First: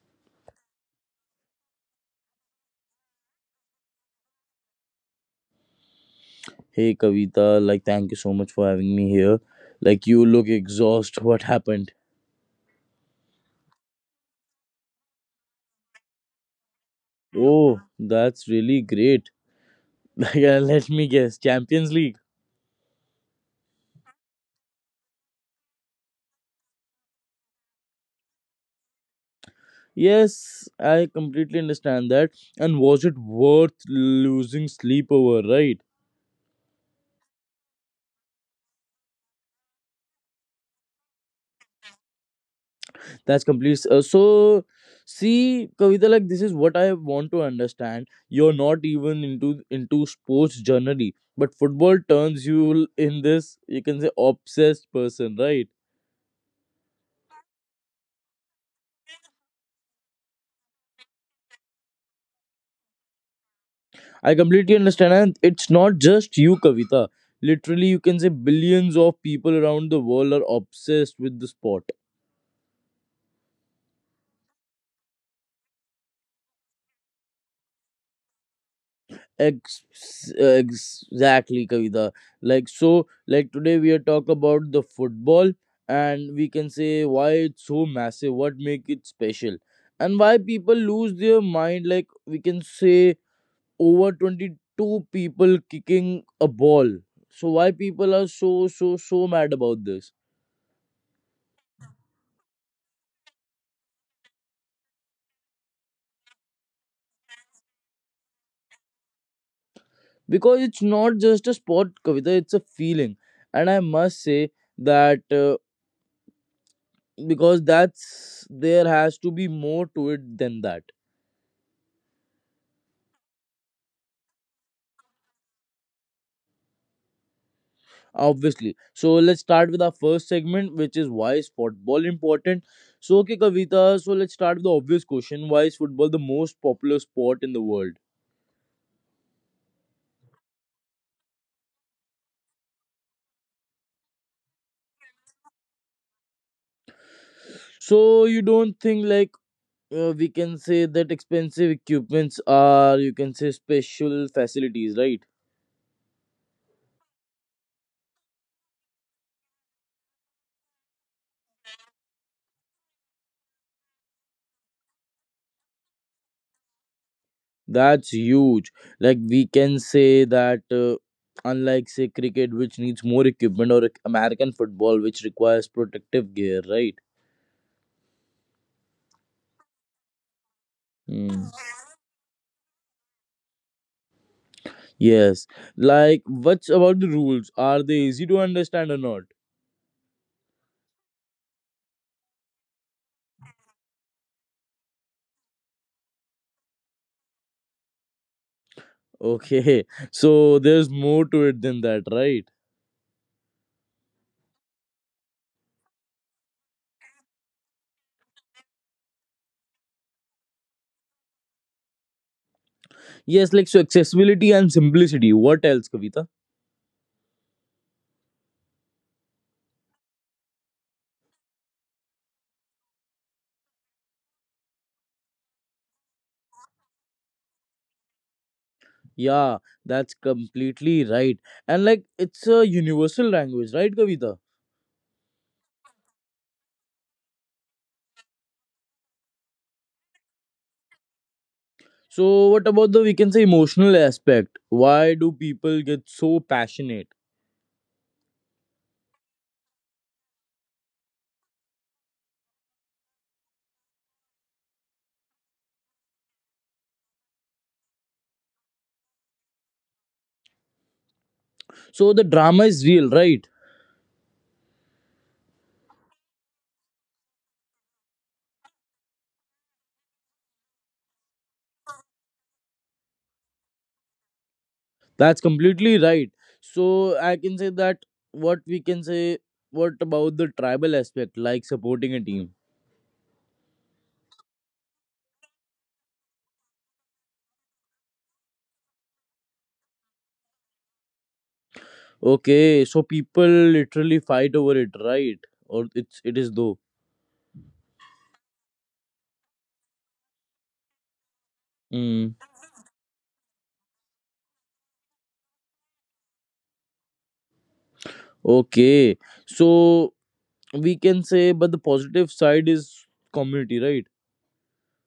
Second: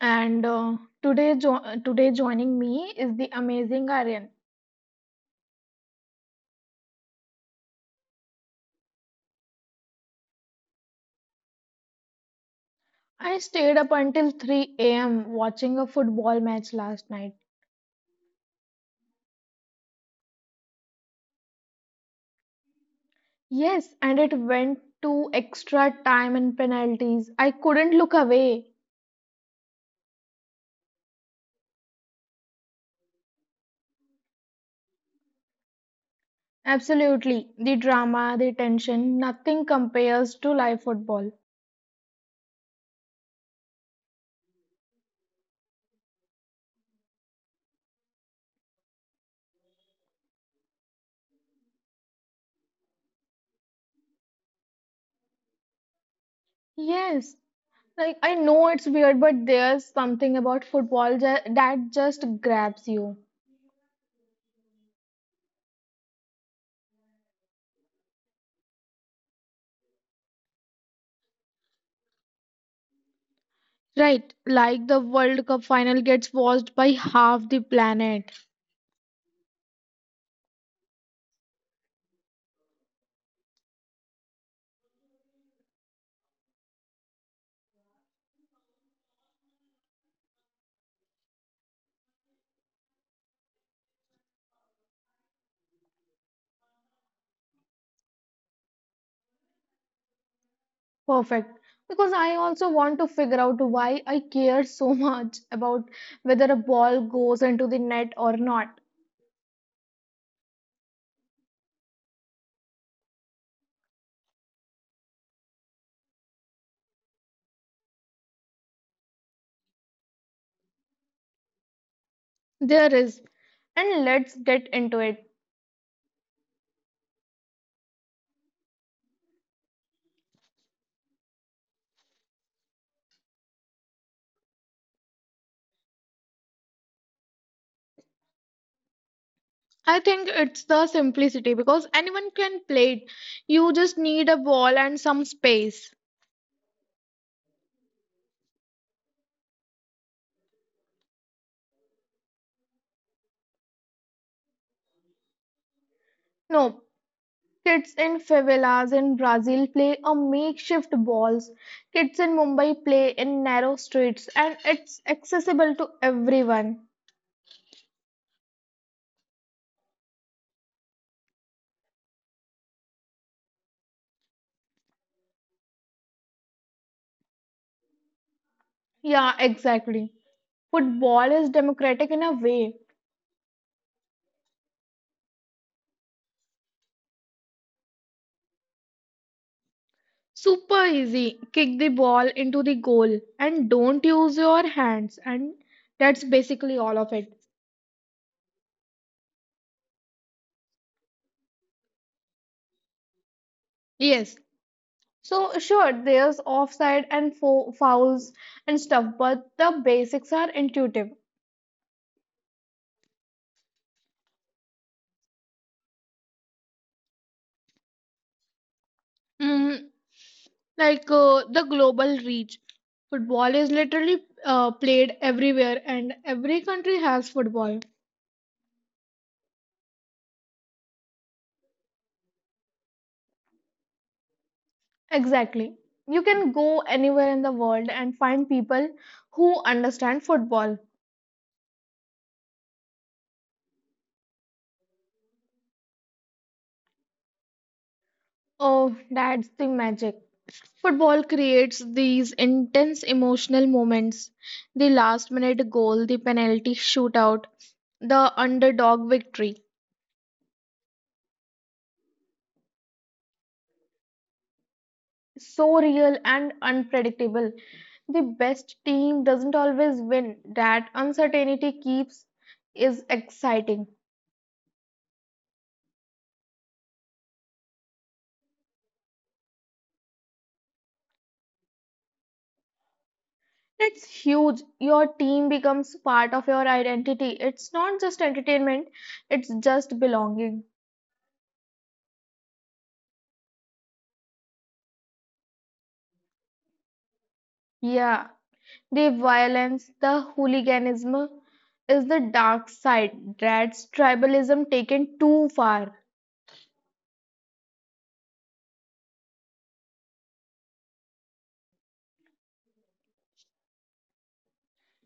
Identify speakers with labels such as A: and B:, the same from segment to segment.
A: And Today, today joining me is the amazing Aryan.
B: Hey Kavita, like thank you so much for having me here. Like you look exhausted. What happened?
A: I stayed up until 3 a.m. watching a football match last night.
B: Oh, that's really great. Like let me guess, Champions League.
A: Yes, and it went to extra time and penalties. I couldn't look away.
B: Yes, I completely understand that. And was it worth losing sleep over, right?
A: Absolutely, the drama, the tension, nothing compares to live football.
B: That's complete. See, Kavita, like this is what I want to understand. You're not even into sports generally, but football turns you in this. You can say obsessed person, right?
A: Yes, like I know it's weird, but there's something about football that just grabs you.
B: I completely understand, and it's not just you, Kavita. Literally, you can say billions of people around the world are obsessed with the sport.
A: Right, like the World Cup final gets watched by half the planet.
B: Exactly, Kavita. Like so, like today we are talk about the football, and we can say why it's so massive, what make it special, and why people lose their mind. Like we can say over 22 people kicking a ball. So why people are so mad about this?
A: Perfect. Because I also want to figure out why I care so much about whether a ball goes into the net or not.
B: Because it's not just a sport, Kavita, it's a feeling, and I must say that because that's there has to be more to it than that.
A: There is. And let's get into it.
B: Obviously, so let's start with our first segment, which is why is football important. So okay, Kavita, so let's start with the obvious question, why is football the most popular sport in the world?
A: I think it's the simplicity because anyone can play it. You just need a ball and some space.
B: So you don't think like we can say that expensive equipments are you can say special facilities, right?
A: No, kids in favelas in Brazil play on makeshift balls. Kids in Mumbai play in narrow streets, and it's accessible to everyone.
B: That's huge. Like we can say that unlike say cricket which needs more equipment or like, American football which requires protective gear, right?
A: Yeah, exactly. Football is
B: Hmm.
A: democratic in a way.
B: Yes. Like what's about the rules? Are they easy to understand or not?
A: Super easy. Kick the ball into the goal and don't use your hands. And that's basically all of it.
B: Okay. So there's more to it than that, right?
A: Yes. So, sure, there's offside and fouls and stuff, but the basics are intuitive.
B: Yes, like so accessibility and simplicity. What else, Kavita?
A: Mm, the global reach. Football is literally played everywhere, and every country has football.
B: Yeah, that's completely right. And like it's a universal language, right, Kavita?
A: Exactly. You can go anywhere in the world and find people who understand football.
B: So, what about the we can say emotional aspect? Why do people get so passionate?
A: Oh, that's the magic. Football creates these intense emotional moments: the last minute goal, the penalty shootout, the underdog victory.
B: So, the drama is real, right?
A: So real and unpredictable. The best team doesn't always win. That uncertainty keeps is exciting.
B: That's completely right. So, I can say that what we can say, what about the tribal aspect, like supporting a team?
A: It's huge. Your team becomes part of your identity. It's not just entertainment, it's just belonging.
B: Okay, so people literally fight over it, right? Or it's it is though.
A: Yeah. The violence, the hooliganism is the
B: Mm.
A: dark side. That's tribalism taken too far.
B: Okay, so we can say, but the positive side is community, right?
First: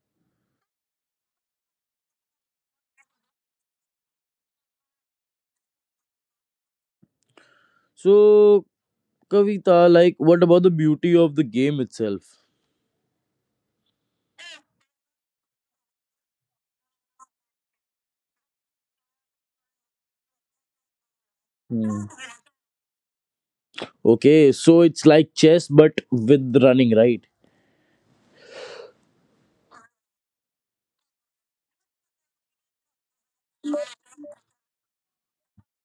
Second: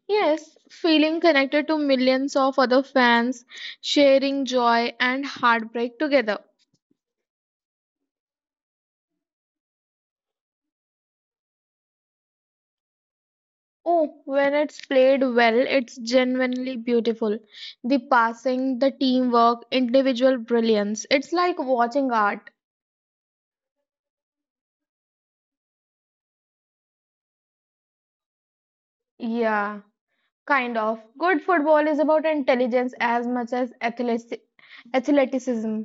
A: Yes, feeling connected to millions of other fans, sharing joy and heartbreak together.
B: So, Kavita, like, what about the beauty of the game itself?
A: Oh, when it's played well, it's genuinely beautiful. The passing, the teamwork, individual brilliance. It's like
B: Hmm.
A: watching art.
B: Okay, so it's like chess but with running, right?
A: Yeah, kind of. Good football is about intelligence as much as athleticism.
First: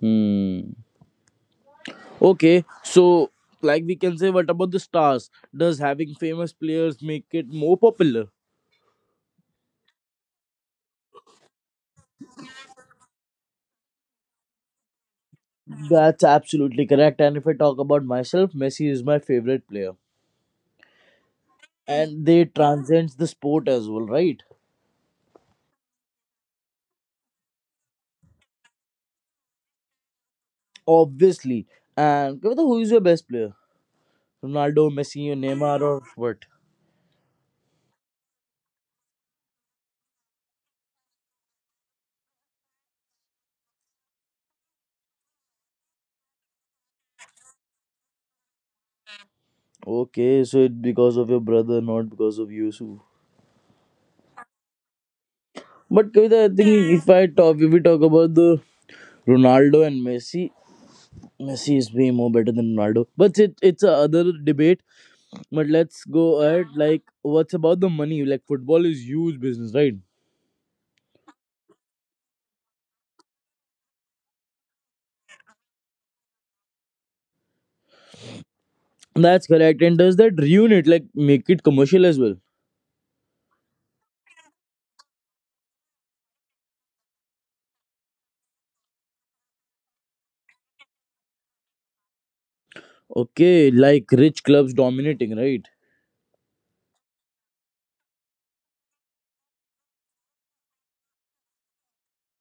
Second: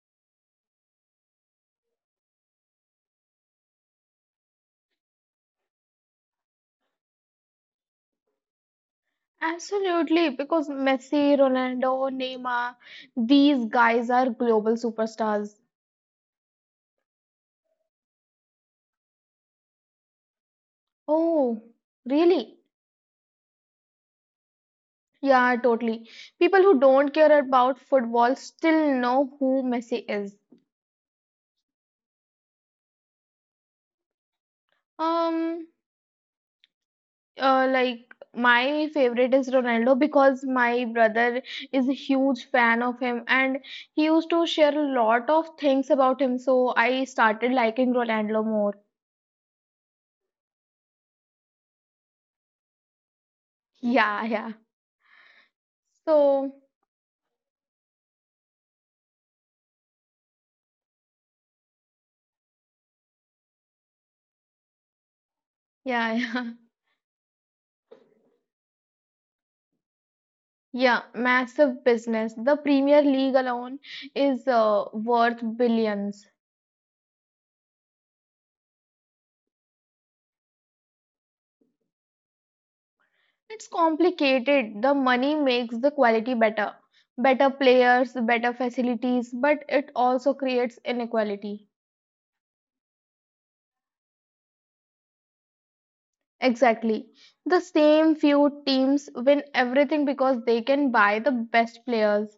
B: Hmm. Okay, so like we can say, what about the stars? Does having famous players make it more popular?
A: Absolutely, because Messi, Ronaldo, Neymar, these guys are global superstars.
B: That's absolutely correct. And if I talk about myself, Messi is my favorite player,
A: Oh,
B: and they
A: really?
B: transcends the sport as well, right?
A: Yeah, totally. People who don't care about football still know who Messi is.
B: Obviously. And Kavita, who is your best player? Ronaldo, Messi, or
A: Um,
B: Neymar, or what?
A: like, my favorite is Ronaldo because my brother is a huge fan of him and he used to share a lot of things about him, so I started liking Ronaldo more.
B: Okay, so it's because of your brother, not because of you. So
A: Yeah, yeah.
B: but Kavita, I
A: So,
B: think if we talk about the Ronaldo and Messi, Messi is way more better than Ronaldo. But it's a other debate. But let's
A: yeah,
B: go
A: yeah.
B: at like what's about the money? Like football is huge business, right?
A: Yeah, massive business. The Premier League alone is worth billions.
B: That's correct. And does that ruin it? Like make it commercial as well?
A: It's complicated. The money makes the quality better. Better players, better facilities, but it also creates inequality.
B: Okay, like rich clubs dominating, right?
A: Exactly. The same few teams win everything because they can buy the best players.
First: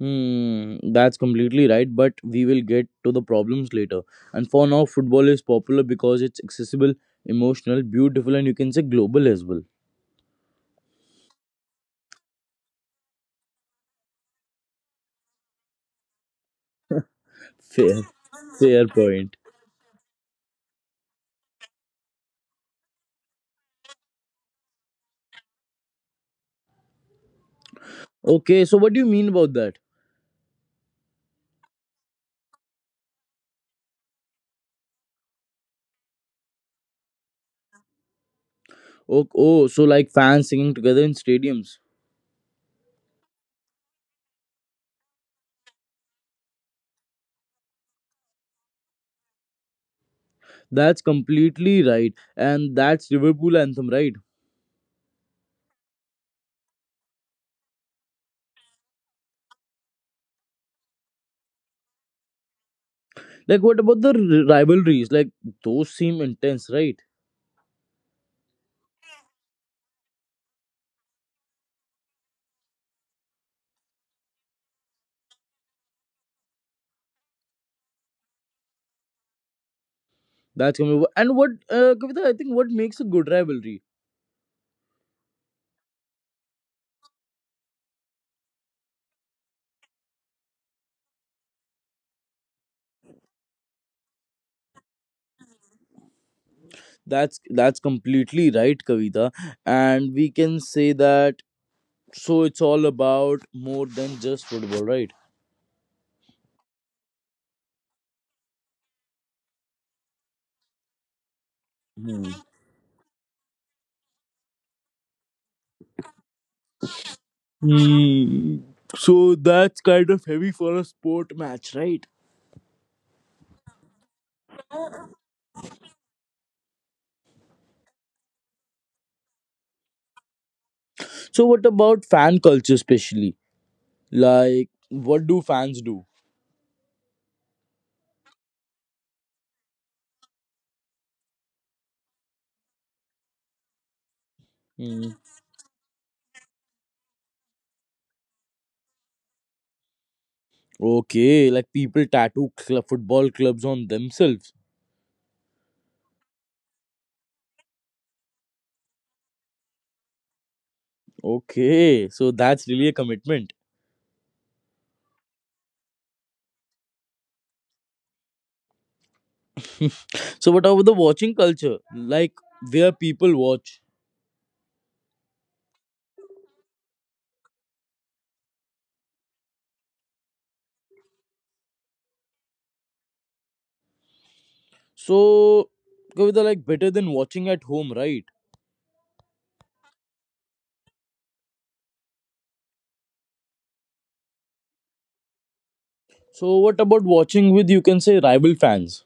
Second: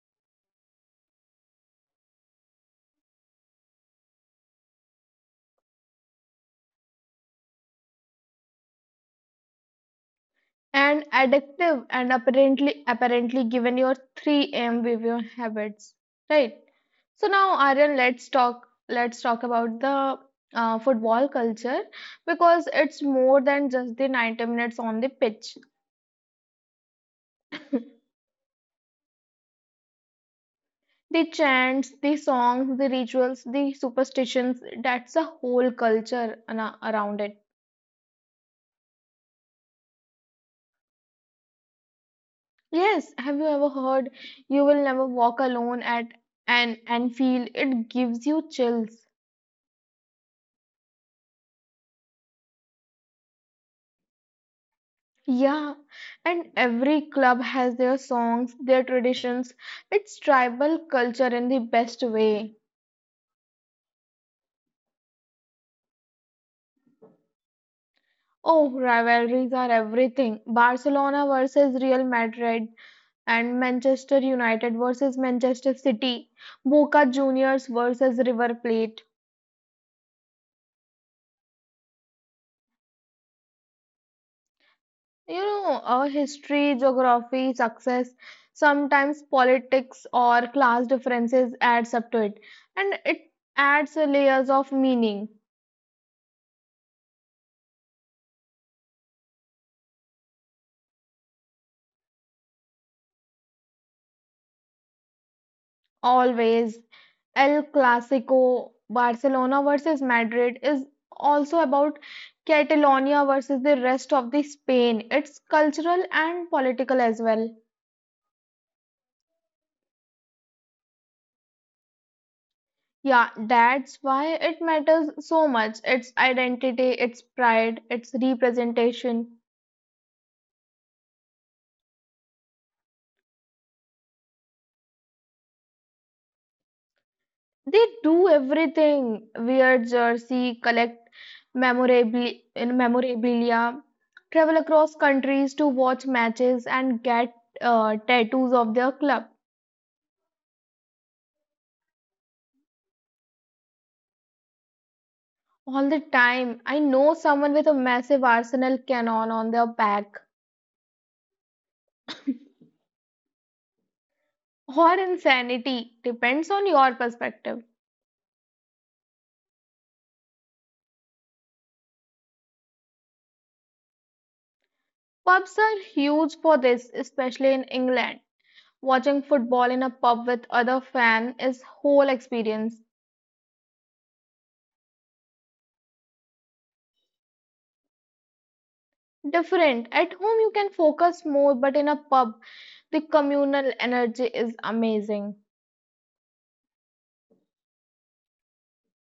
B: Hmm, that's completely right. But we will get to the problems later. And for now, football is popular because it's accessible, emotional, beautiful, and you can say global as well.
A: And addictive and apparently given your 3M behavior habits. Right. So now, Aryan,
B: Fair, fair
A: let's
B: point.
A: talk about the football culture because it's more than just the 90 minutes on the pitch.
B: Okay, so what do you mean about that?
A: The chants, the songs, the rituals, the superstitions, that's a whole culture around it.
B: Oh, so like fans singing together in stadiums.
A: Yes, have you ever heard you will never walk alone at an Anfield? It gives you chills.
B: That's completely right, and that's Liverpool anthem, right?
A: Yeah, and every club has their songs, their traditions. It's tribal culture in the best way.
B: Like, what about the rivalries? Like, those seem intense, right?
A: Oh, rivalries are everything. Barcelona versus Real Madrid, and Manchester United versus Manchester City, Boca Juniors versus River Plate.
B: That's coming. And what, Kavita? I think what makes a good rivalry.
A: You know, our history, geography, success, sometimes politics or class differences adds up to it, and it adds layers of meaning.
B: That's completely right, Kavita. And we can say that. So it's all about more than just football, right?
A: Always, El Clasico, Barcelona versus Madrid is also about
B: Hmm.
A: Catalonia versus the rest of the Spain. It's cultural and political as well.
B: Hmm. So that's kind of heavy for a sport match, right?
A: Yeah, that's why it matters so much. Its identity, its pride, its representation.
B: So what about fan culture, especially? Like, what do fans do?
A: They do everything. Wear jersey, collect memorabilia, travel across
B: Hmm.
A: countries to watch matches, and get tattoos of their club.
B: Okay, like people tattoo football clubs on themselves.
A: All the time, I know someone with a massive Arsenal cannon on their back.
B: Okay, so that's really a commitment.
A: Or insanity, depends on your perspective.
B: So what about the watching culture? Like where people watch.
A: Pubs are huge for this, especially in England. Watching football in a pub with other fan is whole experience.
B: So Kavita, like better than watching at home, right?
A: Different. At home you can focus more, but in a pub the communal energy is amazing.
B: So what about watching with you can say rival fans?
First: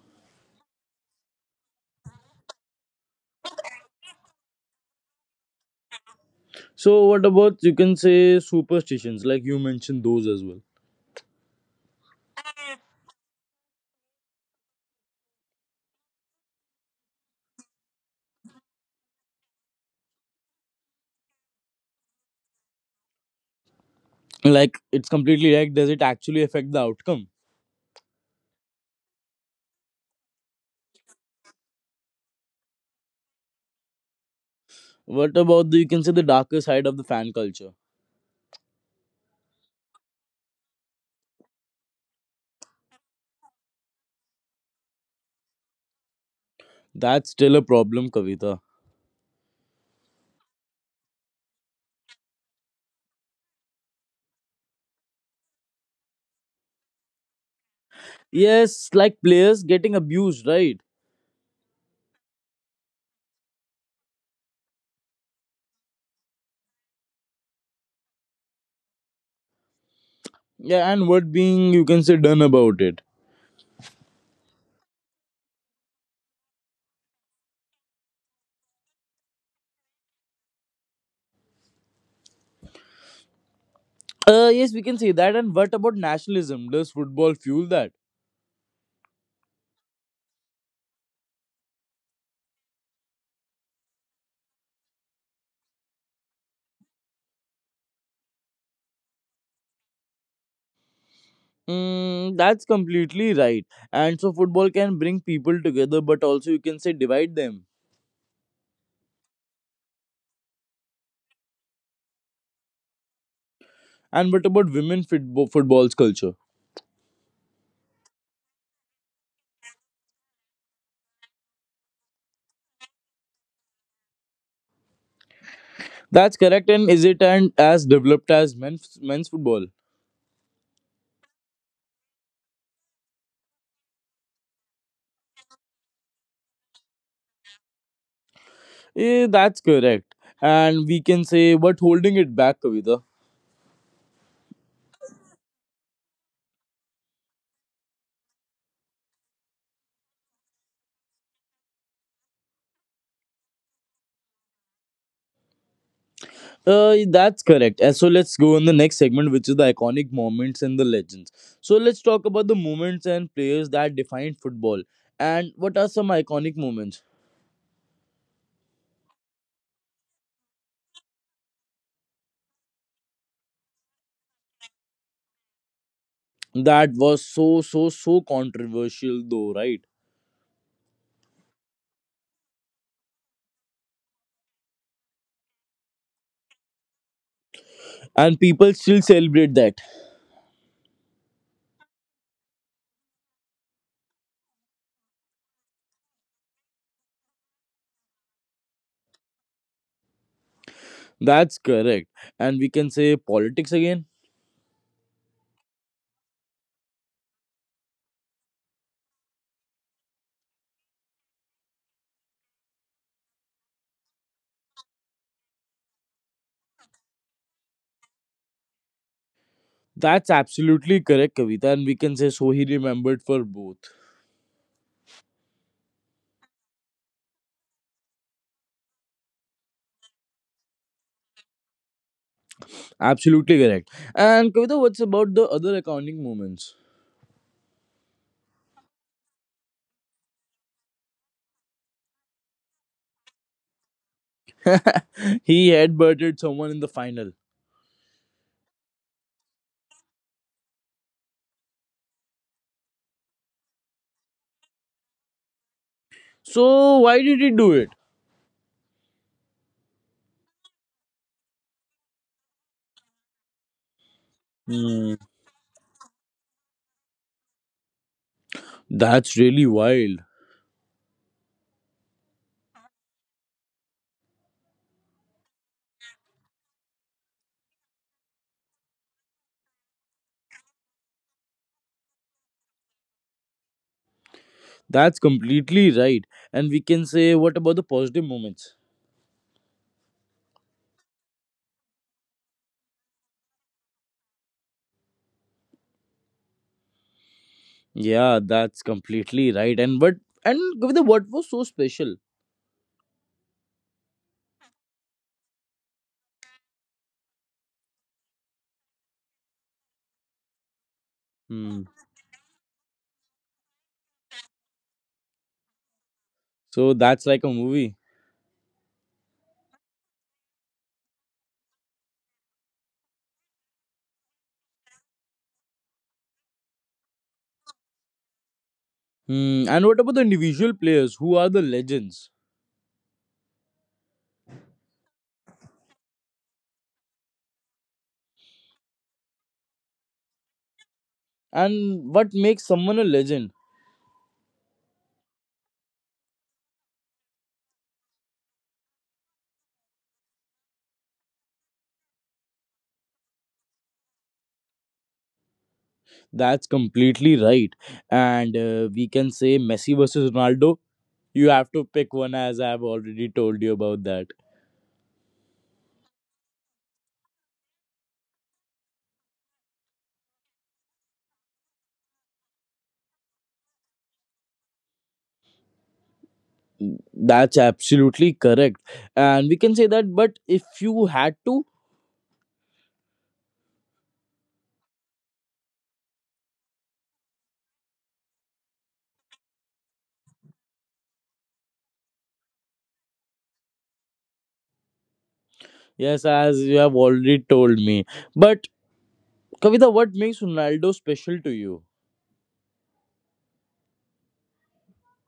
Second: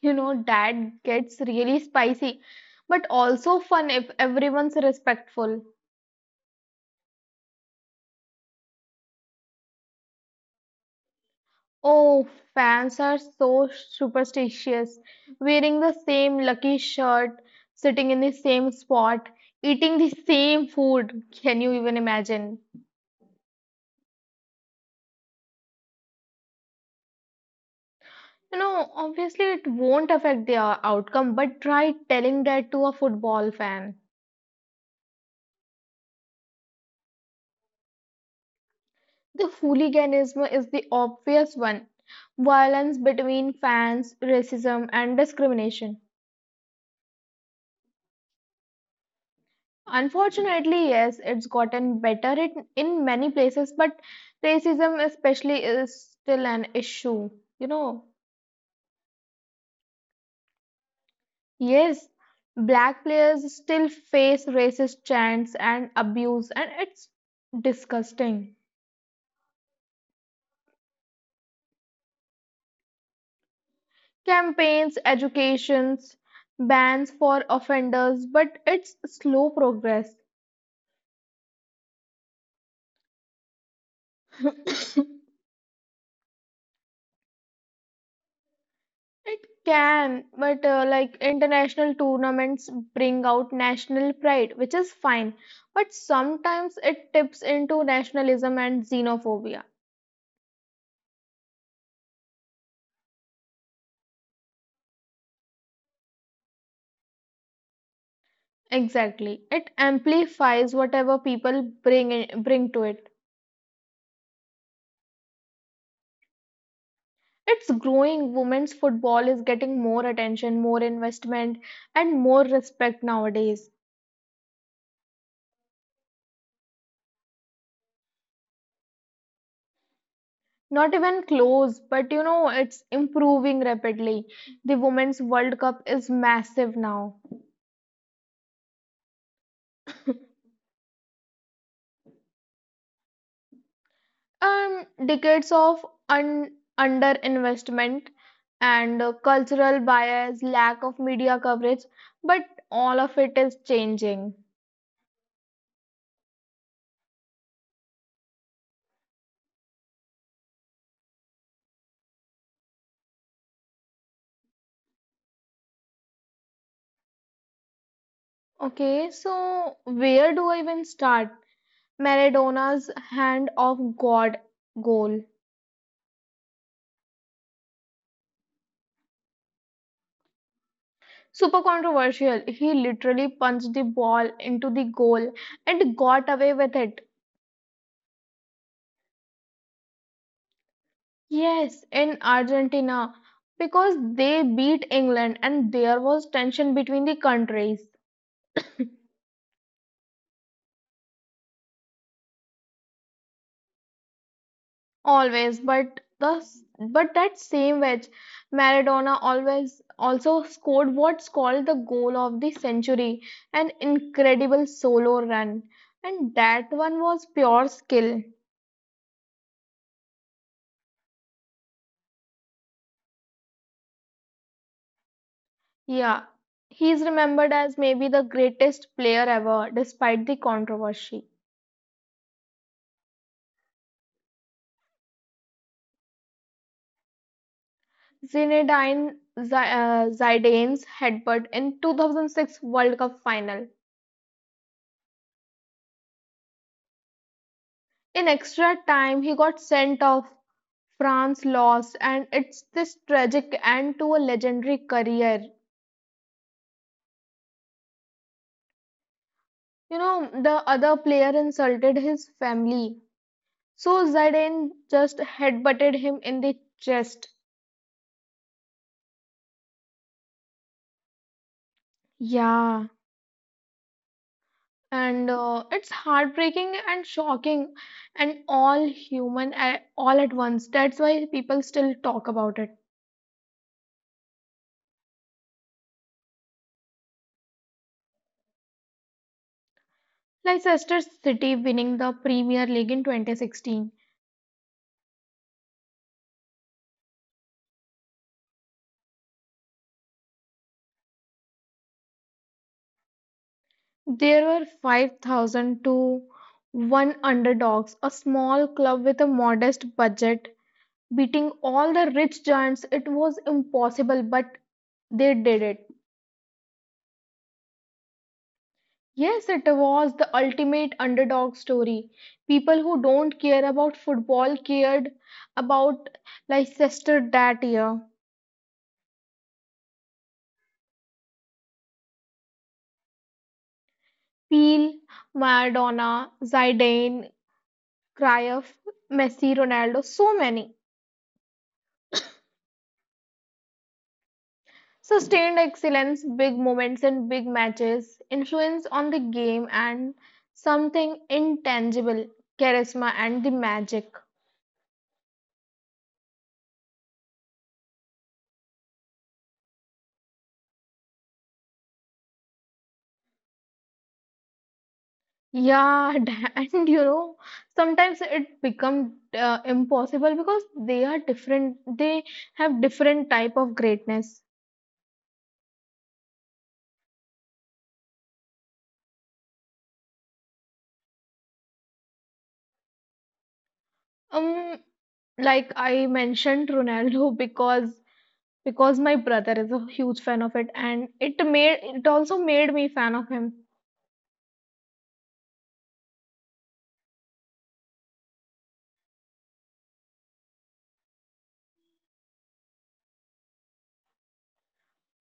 A: You know that gets really spicy, but also fun if everyone's respectful.
B: So what about you can say superstitions like you mentioned those as well.
A: Oh, fans are so superstitious. Wearing the same lucky shirt, sitting in the same spot, eating the same food. Can you even imagine?
B: Like it's completely right. Does it actually affect the outcome?
A: You know, obviously it won't affect the outcome, but try telling that to a football fan.
B: What about the you can say the darker side of the fan culture?
A: The hooliganism is the obvious one. Violence between fans, racism, and discrimination.
B: That's still a problem, Kavita.
A: Unfortunately, yes, it's gotten better it, in many places, but racism especially is still an issue. You know,
B: Yes, like players getting abused, right?
A: yes, black players still face racist chants and abuse, and it's disgusting.
B: Yeah, and what being you can say done about it?
A: Campaigns, educations, bans for offenders, but it's slow progress.
B: Yes, we can say that. And what about nationalism? Does football fuel that?
A: It can, but like international tournaments bring out national pride, which is fine, but sometimes it tips into nationalism and xenophobia.
B: Mm, that's completely right. And so football can bring people together, but also you can say divide them.
A: Exactly. It amplifies whatever people bring to it.
B: And what about women football's culture?
A: It's growing. Women's football is getting more attention, more investment, and more respect nowadays.
B: That's correct. And is it and as developed as men's football?
A: Not even close, but you know, it's improving rapidly. The Women's World Cup is massive now.
B: Eh, that's correct. And we can say what holding it back, Kavita.
A: Decades of underinvestment and cultural bias, lack of media coverage, but all of it is changing.
B: That's correct. So let's go on the next segment, which is the iconic moments and the legends. So let's talk about the moments and players that defined football. And what are some iconic moments
A: Okay, so where do I even start? Maradona's hand of God goal.
B: that was so controversial though, right?
A: Super controversial. He literally punched the ball into the goal and got away with it.
B: And people still celebrate that.
A: Yes, in Argentina, because they beat England and there was tension between the countries
B: That's correct. And we can say politics again.
A: always, but the but that same wedge, Maradona always also scored what's called the goal of the century, an incredible solo run, and that one was pure skill.
B: That's absolutely correct, Kavita, and we can say so he remembered for both.
A: Yeah, he's remembered as maybe the greatest player ever, despite the controversy.
B: Absolutely correct. And Kavita, what's about the other accounting moments?
A: Zinedine Zidane's headbutt in 2006 World Cup final.
B: He headbutted someone in the final.
A: In extra time, he got sent off. France lost, and it's this tragic end to a legendary career.
B: So why did he do it?
A: You know, the other player insulted his family, so Zidane
B: Hmm,
A: just headbutted him in the chest.
B: that's really wild.
A: Yeah, and it's heartbreaking and shocking, and all human, all at once. That's why people still talk about it.
B: That's completely right. And we can say, what about the positive moments?
A: Leicester City winning the Premier League in 2016.
B: Yeah, that's completely right. And what and Kavita, what was so special?
A: There were 5,000 to 1 underdogs, a small club with a modest budget, beating
B: Hmm.
A: all the rich giants. It was impossible, but they did it.
B: So that's like a movie.
A: Yes, it was the ultimate underdog story. People who don't care about football cared about Leicester that year.
B: Hmm. And what about the individual players who are the legends?
A: Peel, Maradona, Zidane, Cruyff, Messi, Ronaldo, so many.
B: And what makes someone a legend?
A: Sustained excellence, big moments in big matches, influence on the game, and something intangible, charisma and the magic.
B: That's completely right, and we can say Messi versus Ronaldo, you have to pick one as I have already told you about that.
A: Yeah, and you know, sometimes it becomes impossible because they are different, they have different type of greatness.
B: That's absolutely correct, and we can say that but if you had to.
A: Um, like, I mentioned Ronaldo because my brother is a huge fan of it and it also made me fan of him.
B: Yes, as you have already told me, but Kavita, what makes Ronaldo special to you?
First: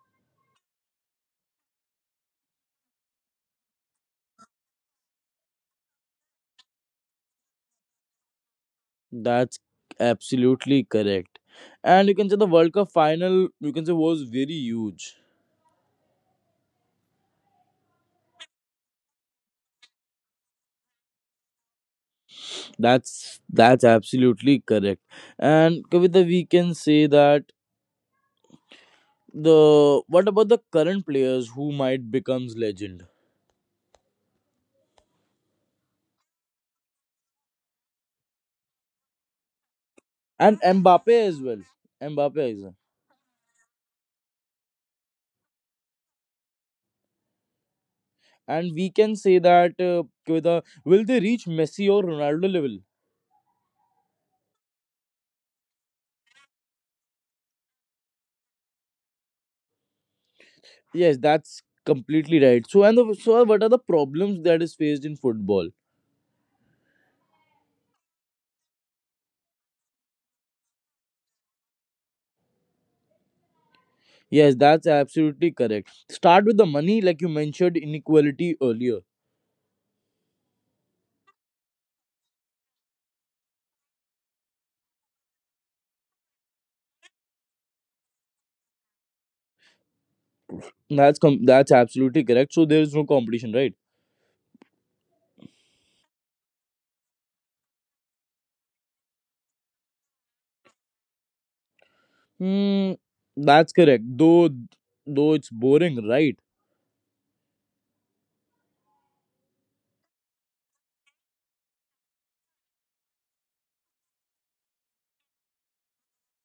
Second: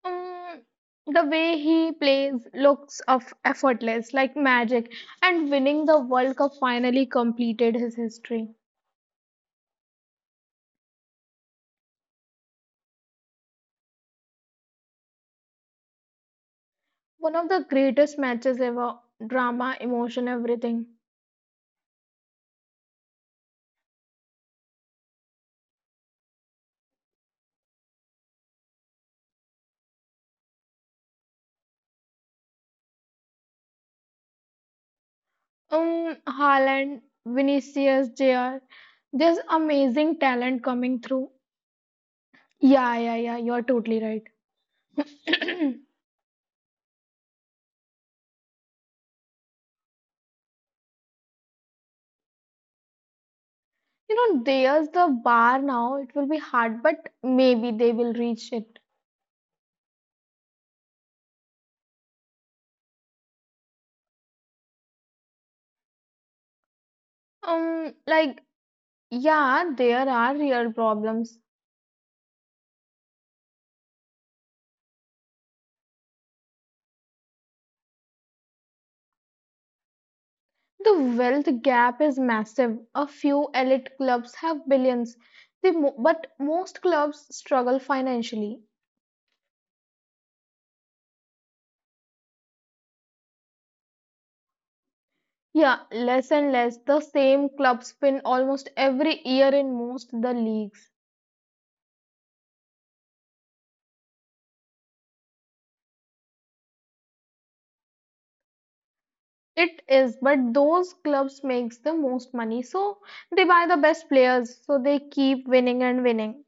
A: um, the way he plays looks of effortless, like magic, and winning the world cup finally completed his history.
B: That's absolutely correct, and you can say the World Cup final you can say was very huge.
A: One of the greatest matches ever, drama, emotion, everything.
B: That's absolutely correct. And Kavita, we can say that the what about the current players who might becomes legend?
A: Haaland, Vinicius JR, there's amazing
B: And
A: talent coming
B: Mbappe
A: through.
B: as well. Mbappe as well.
A: Yeah, yeah, yeah, you're totally right.
B: And we can say that Kavita, will they reach Messi or Ronaldo level?
A: You know, there's the bar now. It will be hard, but maybe they will reach it.
B: Yes, that's completely right. So and the, so what are the problems that is faced in football?
A: Um, like, yeah, there are real problems.
B: Yes, that's absolutely correct. Start with the money, like you mentioned inequality earlier.
A: The wealth gap is massive. A few elite clubs have billions. They mo But most clubs struggle financially.
B: That's absolutely correct. So there is no competition, right?
A: Yeah, less and less. The same clubs win almost every year in most the leagues.
B: Hmm, that's correct. Though it's boring, right?
A: It is, but those clubs makes the most money, so they buy the best players, so they keep winning and winning.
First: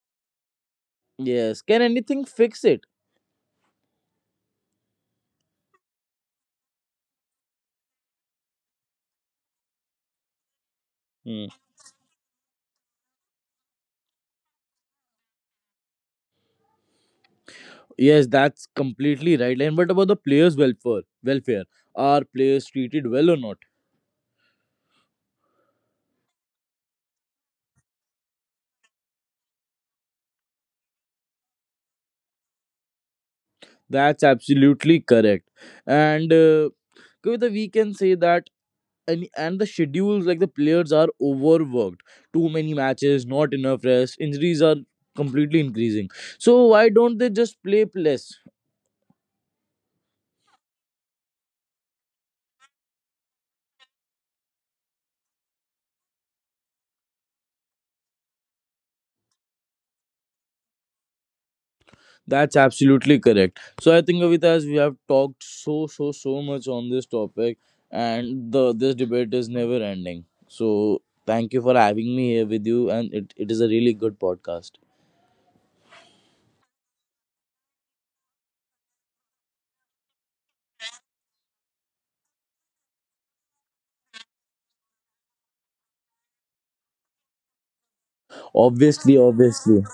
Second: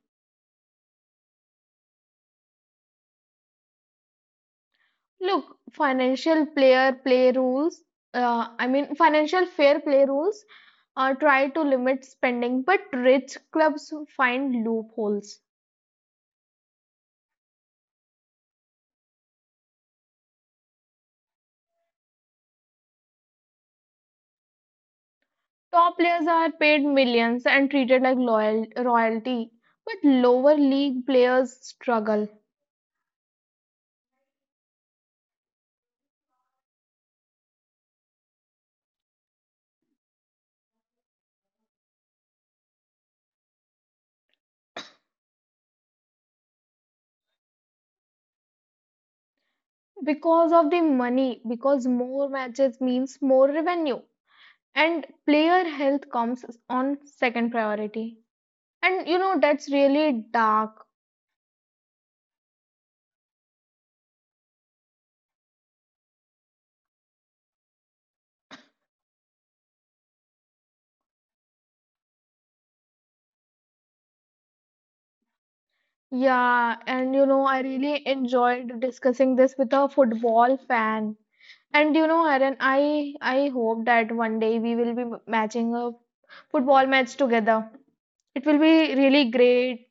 B: Yes. Can anything fix it?
A: Look, financial fair play rules
B: Hmm.
A: try to limit spending, but rich clubs find loopholes.
B: Yes, that's completely right. And what about the players' welfare? Are players treated well or not?
A: Top players are paid millions and treated like loyal royalty, but lower league players struggle
B: That's absolutely correct. And Kavita, we can say that and the schedules like the players are overworked. Too many matches, not enough rest. Injuries are completely increasing. So why don't they just play less?
A: because of the money, because more matches means more revenue, and player health comes on second priority. And you know, that's really dark.
B: That's absolutely correct. So I think Avitas, we have talked so much on this topic, and the this debate is never ending. So thank you for having me here with you, and it is a really good podcast.
A: Yeah, and you know, I really enjoyed discussing this with a football fan. And you know, Aaron, I hope that one day we will be matching a football match together. It will be
B: Obviously,
A: really
B: obviously,
A: great.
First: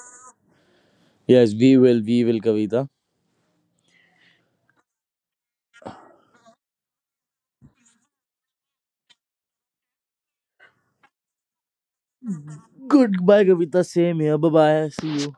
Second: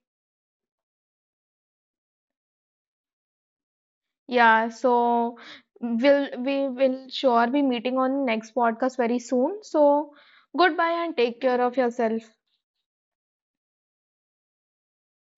B: yes, we will, Kavita.
A: Yeah, so we will sure be meeting on next podcast very soon. So goodbye and take care of yourself.
B: Goodbye, Kavita. Same here. Bye bye. See you.